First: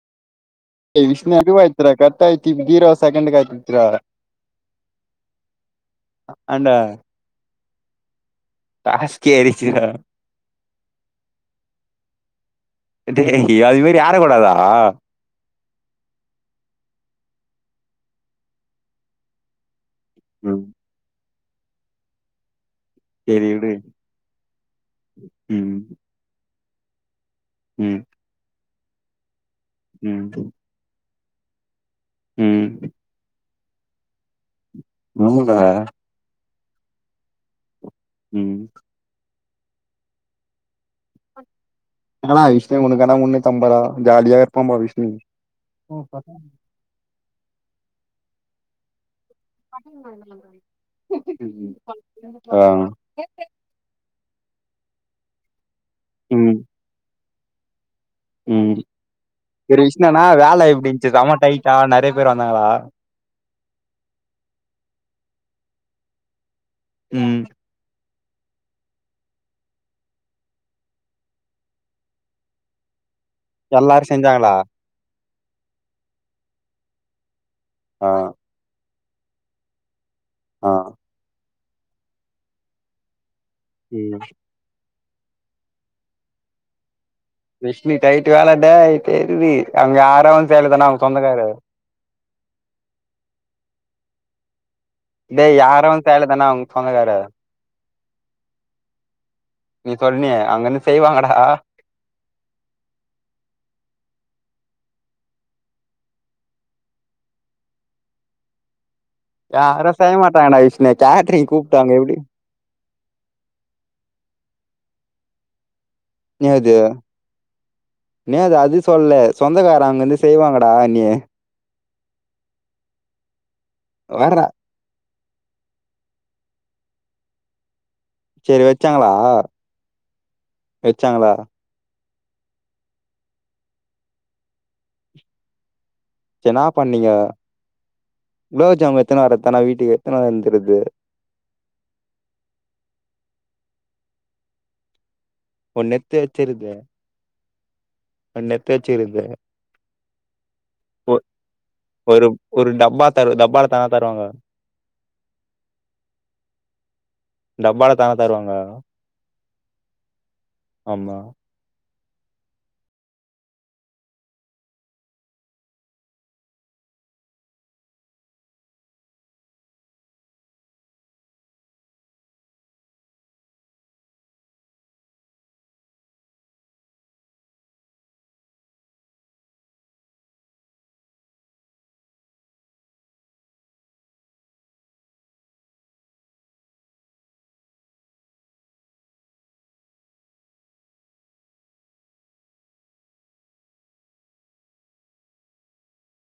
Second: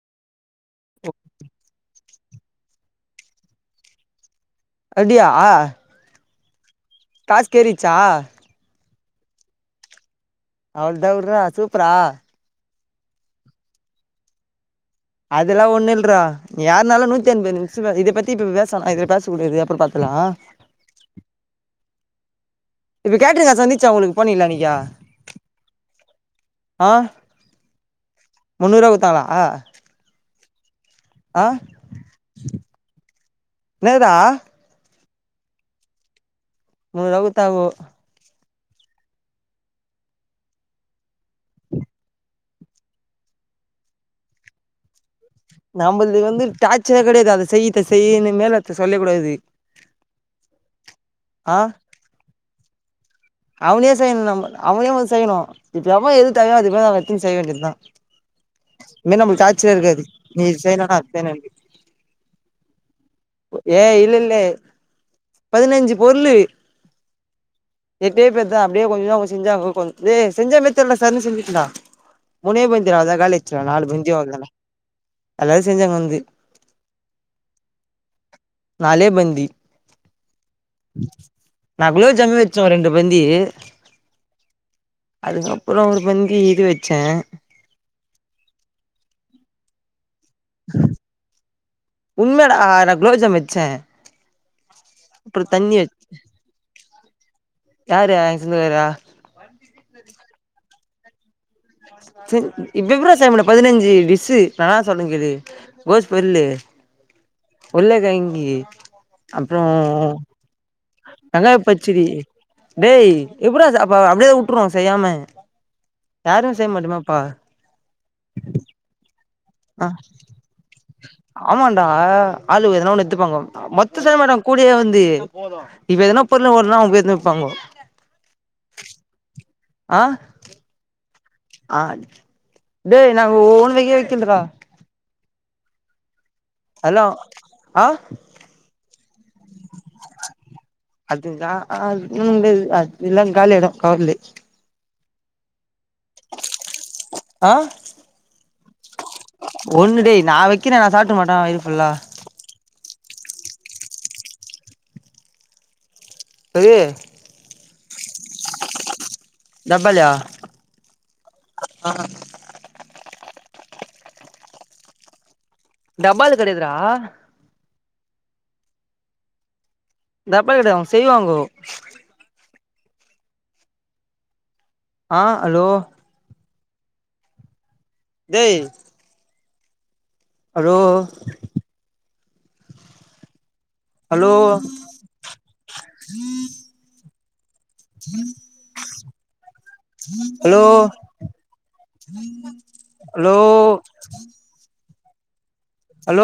[unintelligible] second call [unintelligible] அப்டியா அக்கண்டா தேரிச்சா [unintelligible] அவள்தா உற்ற சூப்பராா டேய் அது மேறி யார கூடதா இதல்லாம் ஒன்ன இ யானால நூிஐது நிமிஷம் இத பத்தி பேசல பேசடியாது [unintelligible] பாத்துகலா இப்ப கேட்டுருங் காசு வந்திச்சா உங்களுக்கு போண்ணிங்கலே அண்ணைக ஆ ம் முன்னூரூபா கொடுத்தாங்களா ம் ஆ உஹம் என்னதா [unintelligible] முணூரூபா குடுத்தா போதும் ம் நா அ விஷ்ணு உக்கனா முண்ணு அம்பராா ஜாலியா இருப்பா அ விஷ்ணு நம்ம வந்து டார்ச்சர் கெடையாது அத செய்யத்த செய்யன்னு மேல சொல்ல கூடாது ஆ ஆ அவனே செய்யணும் நம்ம அவனேம் செய்யணும் [unintelligible] செய்ய வேண்டியது தான் உஹம் ச விஷனனா நீ இது வேல செய்யணுனா அது எப்டிச்சு சமா செய்யணுன்ட்டு டைட்டா நெறைய பேர் வந்தாங்களா ஏ இல்ல இல்ல பதினஞ்சு பொருள் ம் எட்டே பேர் தான் அப்டியே கொஞ்சம் தான் அவங்க செஞ்சாங்க்ச செஞ்சாே தெரியல சார்ன்னு செஞ்சுலாம் முனே பந்துரா காலி எல்லாரும் செஞ்சாங்களா எல்லாரும் செஞ்சாங்க வந்து ஆஹ் நாளே பந்தி ஆஹ் நா குள்ளே ஜம்மி வச்சோம் ரெண்டு பந்தி ம் அதுக்கப்பறம் ஒரு பந்தி இது வச்சேன் கஷ்ணி யட்டு வேளாட தெரியது அவங்க வந்து சேலத்தானா அவங்க சொந்தக்காரு உண்மயட நான் குளோஜம் வச்சேன் இதே யார வ சலதானா அவங்க சொந்தக்கரு யரு அசந்து பேரா நீ சொல்லிய அங்கன்னு செய்வாங்கடா விவரோ செய் பதினஞ்சு விசு நா சொல்லேன்ங்கேது கோஸ் பொரு உருள்ளக்கங்கி யார சய மாட்டாங்கடா விஷ்னே காயத்தற வெங்காய கூப்பிட்டாங்க பச்சடி எப்டி டேய் எப்படற அப்ப அப்டியேதான் விட்டுருவோம் செய்யாம யாரு அ என் அது அது சொல்லல சொந்தக்காரம் அங்கிருந்து செய்வாங்கடா இ நீ ஆஹ் ஆளுக்கு எதன ஒன்னு எத்துப்பாங்கோ மொத்த சரி மேடம் வர்றா கூடியே வந்து போது இப்ப எதனா பொருள வனா அவங்க எதன எத்துப்பாங்கோ சரி வச்சாங்களா ஆஹ் வச்சாங்களா ஆ டேய் நாங்க ஓன் வக வக்கிதுல்லடா என்னா பண்ணீங்க ஆ குலோ ஜாமன் எதுன்னு வரத்தான வீட்டுக்கு எடுத்துனு அதுதான் ஆஹ் ஆ ம் அது எல்லாம் காளியாய்டும் காலே ஒன்னு எத்து வெச்சுறது ஆஹ ஒண்ணு டே நான் வக்கிறேன் நான் சாப்பிட மாட்ட வருயிப்ல்லா ஒரு ஒரு டப்பா தரு தப்பால தானா தருவாங்க [unintelligible] டப்பால தான தருவாங்க டப்பலாயா ஆமா ஆஹ டப்பால கெடயதுடா தப்பா கெடயது அவங்க செய்வாங்களோ ஆஹ் ஹலோ டேய் hello hello hello hello hello